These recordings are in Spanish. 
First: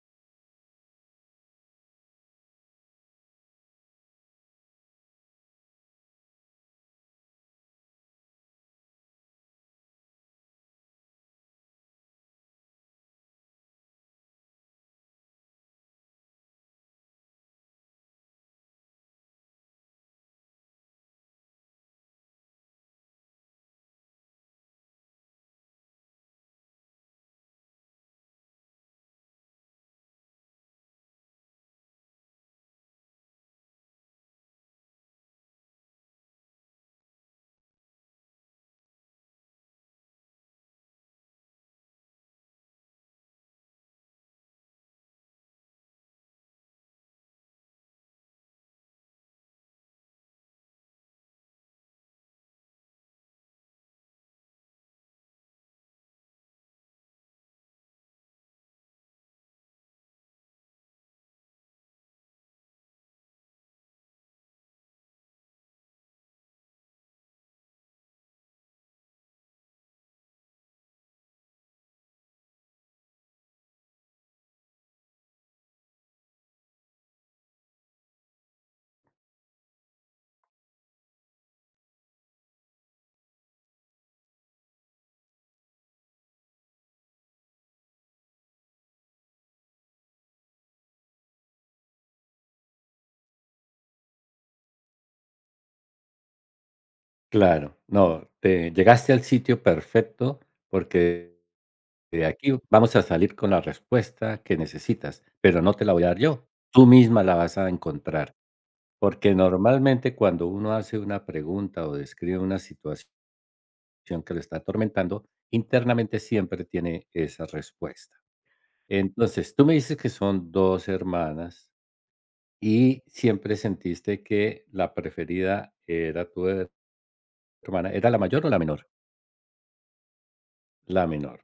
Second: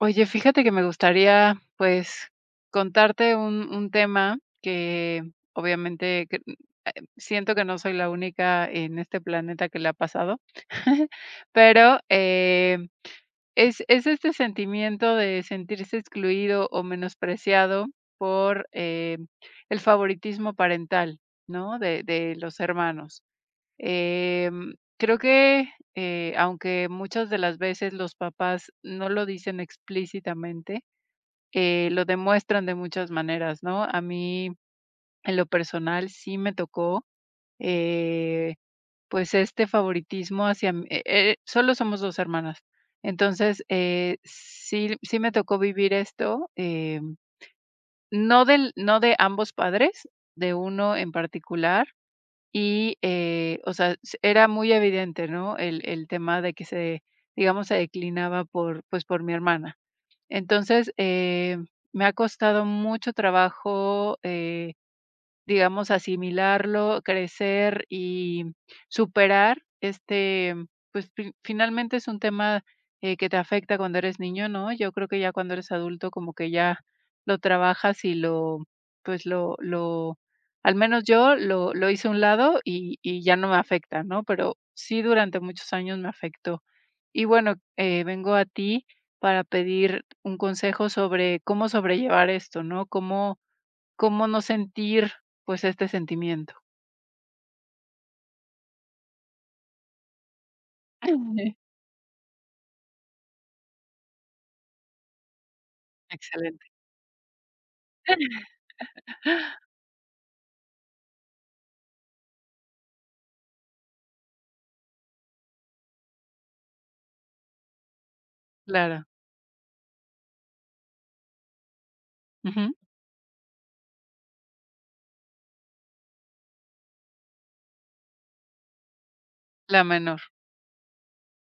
Oye, fíjate que me gustaría, pues, contarte un tema que obviamente eh, siento que no soy la única en este planeta que le ha pasado, pero es este sentimiento de sentirse excluido o menospreciado por el favoritismo parental, ¿no? De los hermanos. Creo que, aunque muchas de las veces los papás no lo dicen explícitamente, lo demuestran de muchas maneras, ¿no? A mí, en lo personal, sí me tocó, eh, pues, este favoritismo. Hacia m Solo somos 2 hermanas. Entonces, sí, sí me tocó vivir esto, no de ambos padres, de uno en particular, y, o sea, s era muy evidente, ¿no? El tema de que se, digamos, se declinaba por, pues, por mi hermana. Entonces, me ha costado mucho trabajo, digamos, asimilarlo, crecer y superar este, pues, fi finalmente es un tema, que te afecta cuando eres niño, ¿no? Yo creo que ya cuando eres adulto, como que ya lo trabajas y lo, pues, lo al menos yo lo hice a un lado y ya no me afecta, ¿no? Pero sí, durante muchos años me afectó. Y bueno, vengo a ti para pedir un consejo sobre cómo sobrellevar esto, ¿no? Cómo no sentir, pues, este sentimiento. Claro, no, te llegaste al sitio perfecto porque de aquí vamos a salir con la respuesta que necesitas, pero no te la voy a dar yo, Excelente. tú misma la vas a encontrar, porque normalmente cuando uno hace una pregunta o describe una situación que lo está atormentando, internamente siempre tiene esa respuesta. Claro. Entonces, tú me dices que son dos hermanas Ujú. y siempre sentiste que la preferida era tu hermana, ¿era la mayor o la menor? La menor. La menor.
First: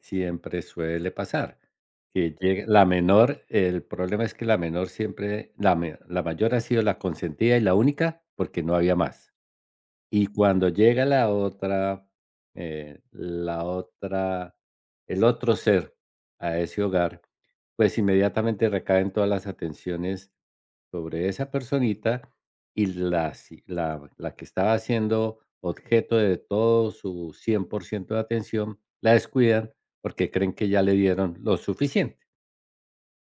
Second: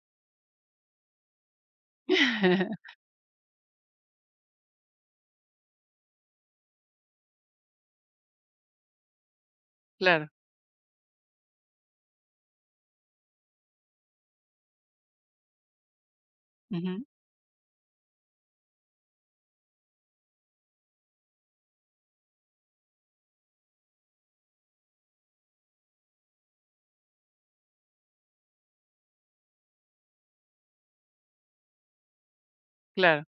Siempre suele pasar que llegue la menor, el problema es que la menor siempre la mayor ha sido la consentida y la única, porque no había más. Y Claro. cuando llega la otra, el otro ser a ese Ujú. hogar, pues inmediatamente recaen todas las atenciones sobre esa personita y la, si- la que estaba siendo objeto de todo su 100% de atención, la descuidan porque creen que ya le dieron lo suficiente. Claro,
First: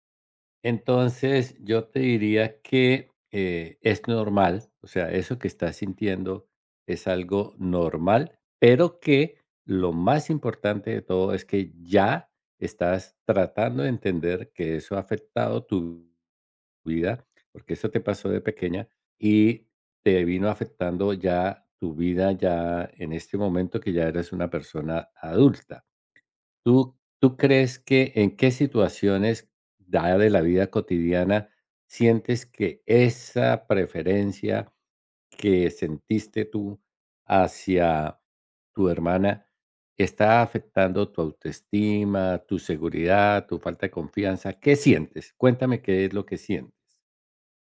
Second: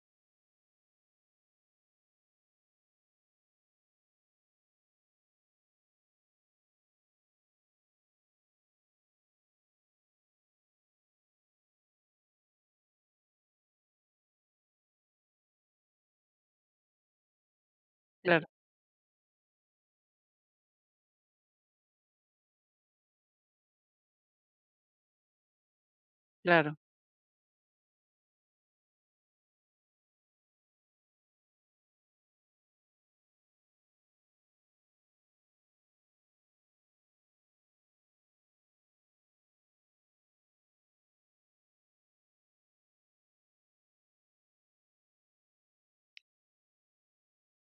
Entonces, yo te diría que, es normal, o sea, eso que estás sintiendo es algo normal, pero que lo más importante de todo es que ya estás tratando de entender que eso ha afectado tu vida, porque eso te pasó de claro, pequeña y te vino afectando ya tu vida ya en este momento que ya eres una persona adulta. claro. ¿Tú crees que en qué situaciones, dada de la vida cotidiana, sientes que esa preferencia que sentiste tú hacia tu hermana está afectando tu autoestima, tu seguridad, tu falta de confianza? ¿Qué sientes? Cuéntame qué es lo que sientes.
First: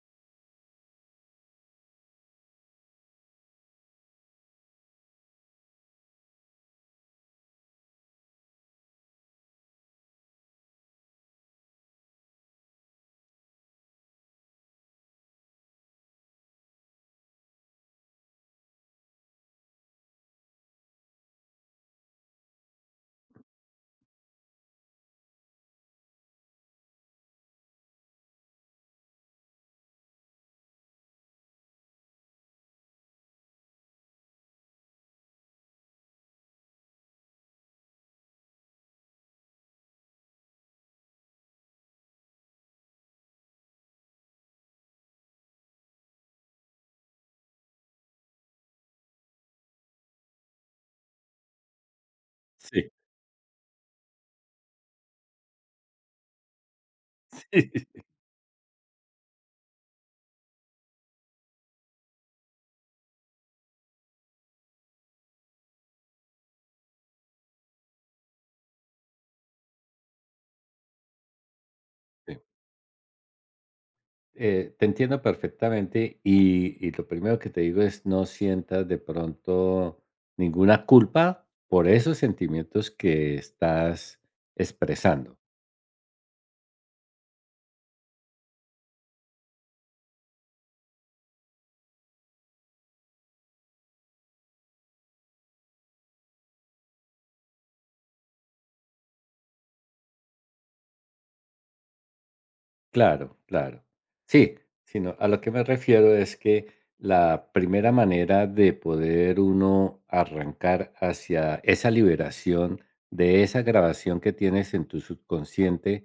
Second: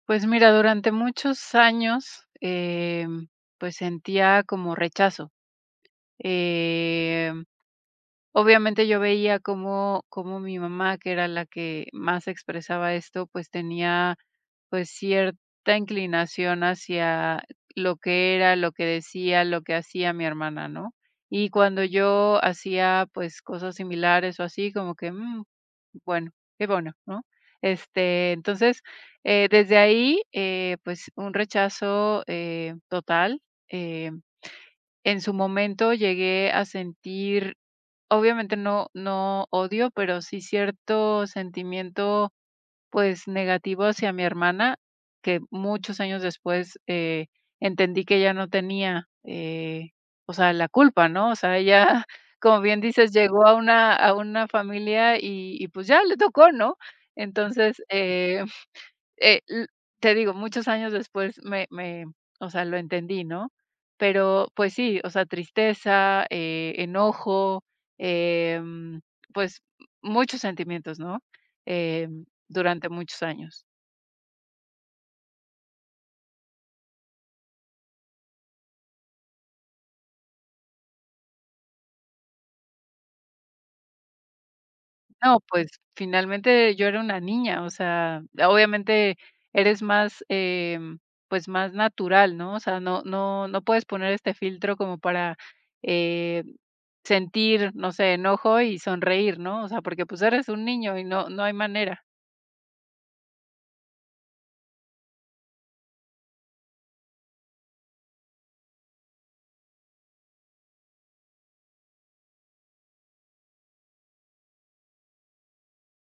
Pues mira, durante muchos años, pues, sentía como rechazo. Em Obviamente yo veía cómo mi mamá, que era la que más expresaba esto, pues tenía, pues, cierta inclinación hacia lo que era, lo que decía, lo que hacía mi hermana, ¿no? Y cuando yo hacía, pues, cosas similares o así, como que, bueno, qué bueno, ¿no? Este, entonces, desde ahí, pues, un rechazo, total. Eh, en su momento llegué a sentir. Obviamente, no, no odio, pero sí cierto sentimiento, pues, negativo hacia mi hermana, que muchos años después, entendí que ella no tenía, o sea, la culpa, ¿no? O sea, ella, como bien Sí. dices, llegó a una familia pues, ya le tocó, ¿no? Entonces, l te digo, muchos años después o sea, lo entendí, ¿no? Pero, pues sí, o sea, tristeza, enojo, em, pues, muchos sentimientos, ¿no? Em, Sí. durante muchos años. Te entiendo perfectamente y lo primero que te digo es no sientas de pronto ninguna culpa por esos sentimientos que estás expresando. No, pues, finalmente yo era una niña, o sea, obviamente eres más, pues, más natural, ¿no? O sea, no puedes poner este filtro como para, eh, sentir, no sé, enojo y sonreír, ¿no? O sea, porque, pues, eres un niño y no hay manera. Claro, claro. Sí, sino a lo que me refiero es que la primera manera de poder uno arrancar hacia esa liberación de esa grabación que tienes en tu subconsciente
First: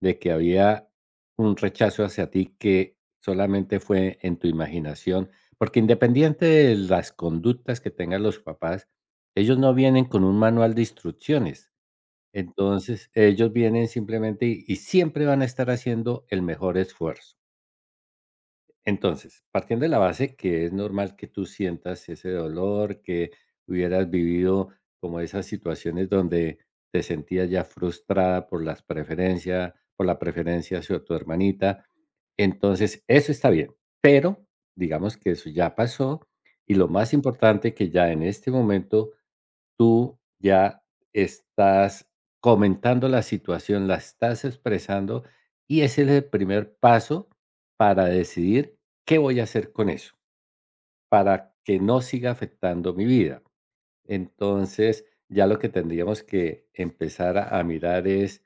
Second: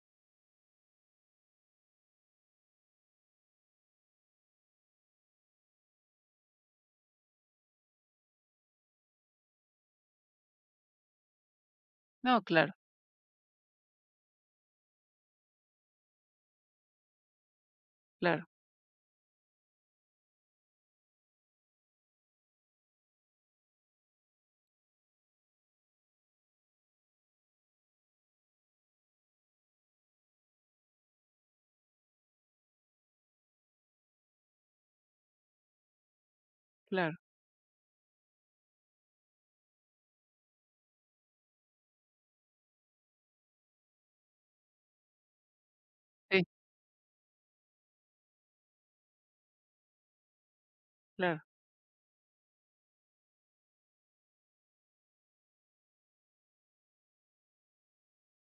de que había un rechazo hacia ti que solamente fue en tu imaginación, porque independiente de las conductas que tengan los papás, ellos no vienen con un manual de instrucciones, No, claro, entonces, ellos vienen simplemente y siempre van a estar haciendo el mejor esfuerzo. claro, Entonces, partiendo de la base que es normal que tú sientas ese dolor, que hubieras vivido como esas situaciones donde te sentías ya frustrada por las preferencias, por la preferencia hacia tu hermanita. Entonces, eso está bien, pero digamos que eso ya pasó y lo más claro, importante que ya en este momento tú ya estás comentando la situación, la estás expresando y ese es el sí, primer paso para decidir qué voy a hacer con eso, claro. para que no siga afectando mi vida. Entonces, ya lo que tendríamos que empezar a mirar es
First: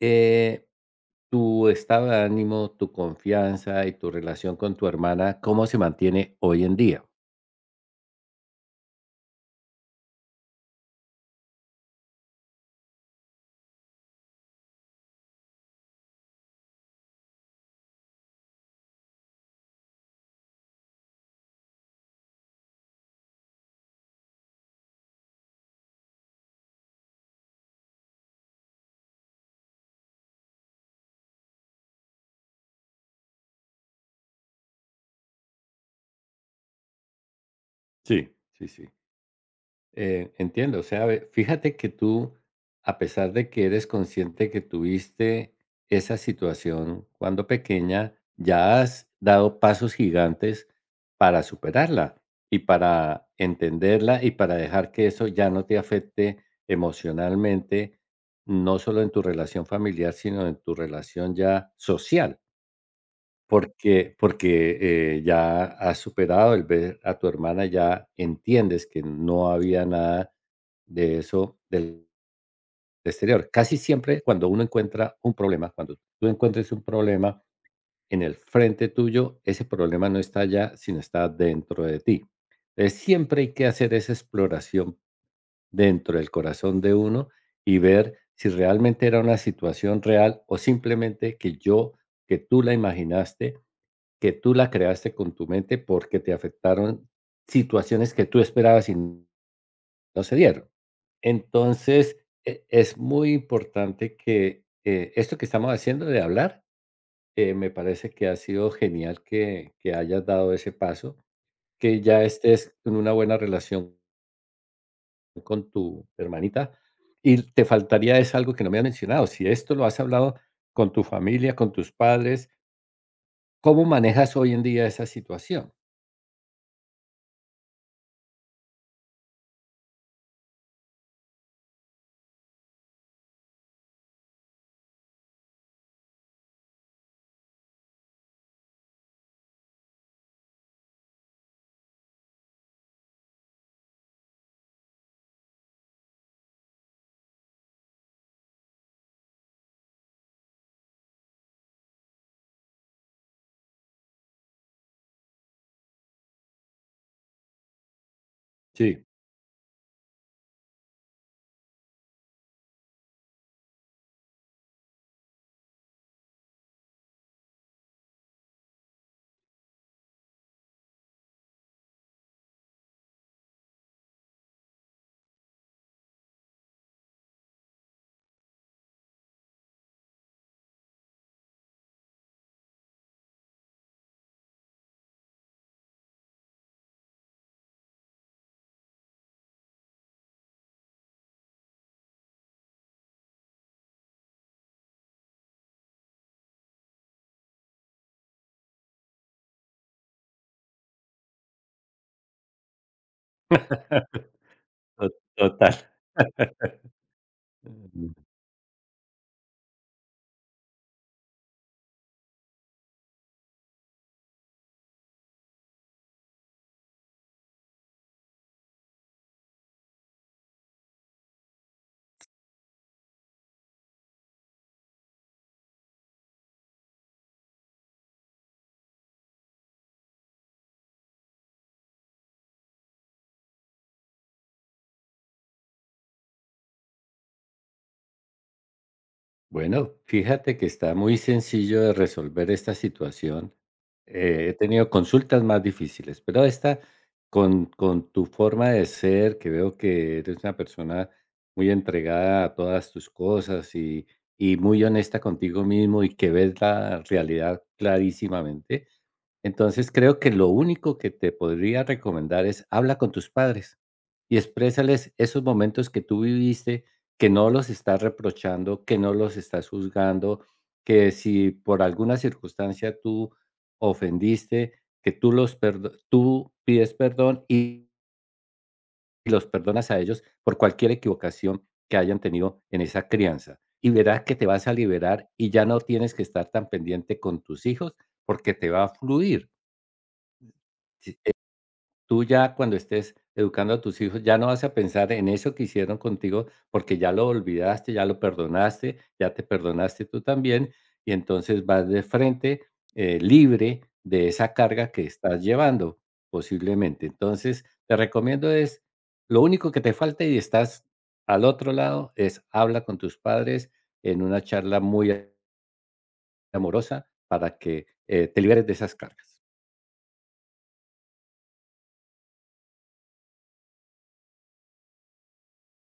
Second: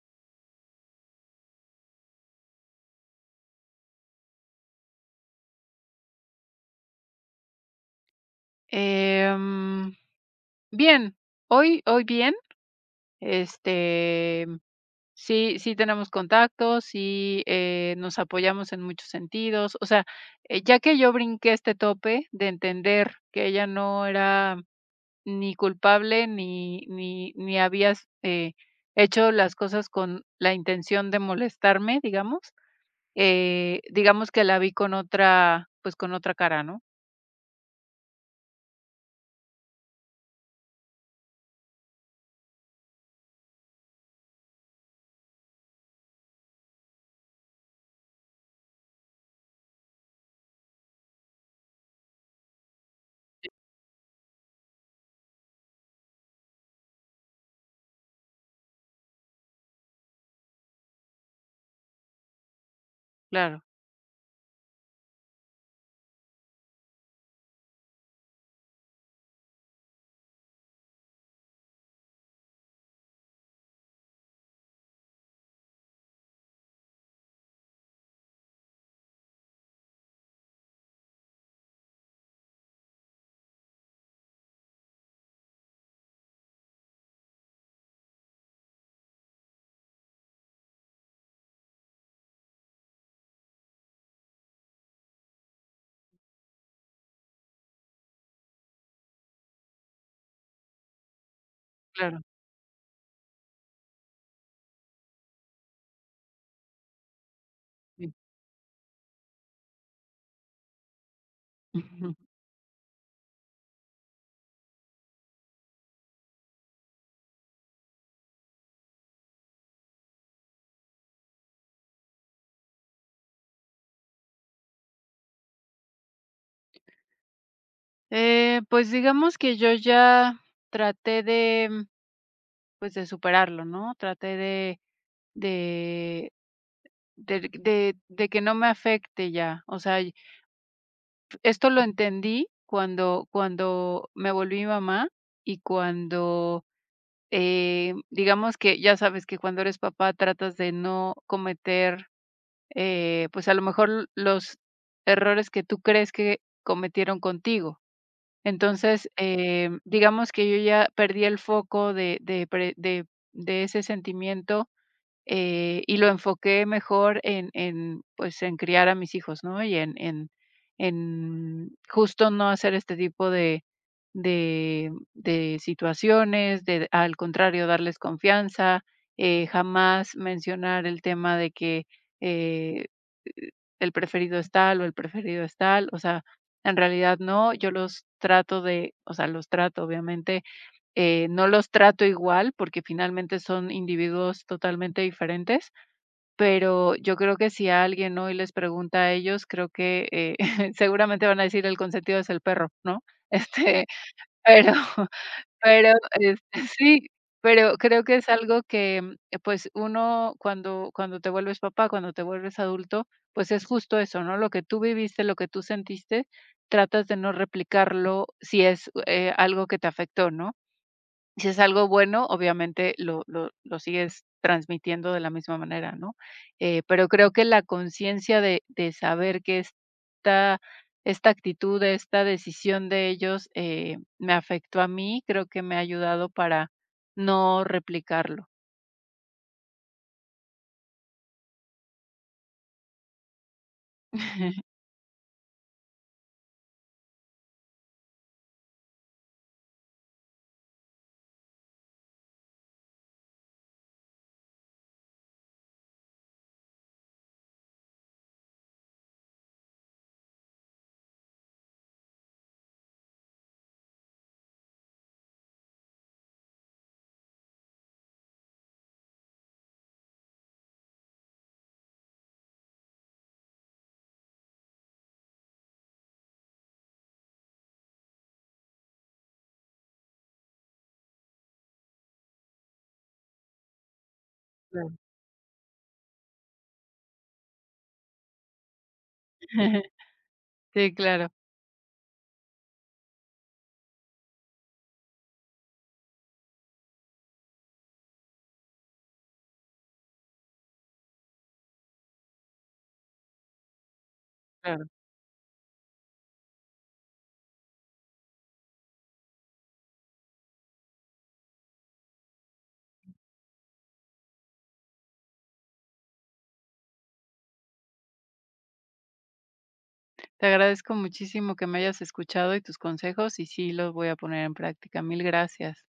eh, tu estado de ánimo, tu confianza y tu relación con tu hermana, cómo se mantiene hoy en día. Em, bien, hoy bien, este, sí, sí tenemos contacto, sí, nos apoyamos en muchos sentidos. O sea, ya que yo brinqué este tope de entender que ella no era ni culpable ni había eh, hecho las cosas con la intención de molestarme, digamos que la vi con otra, pues, con otra cara, ¿no? Sí, sí, sí. Entiendo, o sea, ve, fíjate que tú, a pesar de que eres consciente que tuviste esa situación cuando pequeña, ya has dado pasos gigantes para superarla y para entenderla y para dejar que eso ya no te afecte emocionalmente, no solo en tu relación familiar, sino en tu relación ya social. Claro, Porque ya has superado el ver a tu hermana, ya entiendes que no había nada de eso del exterior. Casi siempre cuando uno encuentra un problema, cuando tú encuentres un problema en el frente tuyo, ese problema no está allá, sino está dentro de ti. Entonces, siempre hay que hacer esa exploración dentro del corazón de uno y ver si realmente era una situación real o simplemente que tú la imaginaste, que tú la creaste con tu mente porque te afectaron situaciones que tú esperabas y no se dieron. Entonces, claro, es muy importante que esto que estamos haciendo de hablar, me parece sí. que ha sido genial que hayas dado ese paso, que Ujú. ya estés en una buena relación con tu hermanita. Y te faltaría es algo que no me has mencionado. Si esto lo has hablado con tu familia, con tus padres, ¿cómo manejas hoy en día esa situación? Pues, digamos que yo ya traté de, pues, de superarlo, ¿no? Traté de del de que no me afecte ya. O sea, y esto lo entendí cuando me volví mamá, y cuando, digamos, que ya sabes que cuando eres papá tratas de no cometer, pues, a lo mejor los errores que tú crees que cometieron contigo. Sí, Entonces, digamos que yo ya perdí el foco de pre de ese sentimiento. Y lo enfoqué mejor en criar a mis hijos, ¿no? Y en justo no hacer este tipo de situaciones, de, al contrario, darles confianza, jamás mencionar el tema de que, eh, el preferido es tal o el preferido es tal. O sea, en realidad no, yo los trato de, o sea, los trato, obviamente, no los trato igual porque finalmente son individuos totalmente diferentes. Pero yo creo que si alguien hoy les pregunta a ellos, creo que, seguramente van a decir: "El consentido es el perro", ¿no? Este, pero to- total. pero, este, sí, pero creo Mm. que es algo que, pues, uno cuando te vuelves papá, cuando te vuelves adulto, pues, es justo eso, ¿no? Lo que tú viviste, lo que tú sentiste, tratas de no replicarlo si es, algo que te afectó, ¿no? Si es algo bueno, obviamente lo sigues transmitiendo de la misma manera, ¿no? Pero creo que la conciencia de saber que esta actitud, esta decisión de ellos, me afectó a mí, creo que me ha ayudado para no replicarlo. Bueno, fíjate que está muy sencillo de resolver esta situación. He tenido consultas más difíciles, pero esta, con tu forma de ser, que veo que eres una persona muy entregada a todas tus cosas y muy honesta contigo mismo y que ves la realidad clarísimamente, entonces creo que lo único que te podría recomendar es habla con tus padres, y exprésales esos momentos que tú viviste, que no los estás reprochando, que no los estás juzgando, que si por alguna circunstancia tú ofendiste, que tú pides perdón y los perdonas a ellos por cualquier equivocación que hayan tenido en esa crianza. Y verás que te vas a Claro. liberar y ya no tienes que estar tan pendiente con tus hijos porque te va a fluir. Sí, Si, claro, tú ya cuando estés educando a tus hijos, ya no vas a pensar en eso que hicieron contigo, porque ya lo olvidaste, ya lo perdonaste, ya te perdonaste tú también, y entonces vas de frente, libre de esa claro. carga que estás llevando, posiblemente. Entonces, te recomiendo es, lo único que te falta y estás al otro lado, es habla con tus padres en una charla muy amorosa para que te liberes de esas cargas. Te agradezco muchísimo que me hayas escuchado, y tus consejos, y sí los voy a poner en práctica. Mil gracias.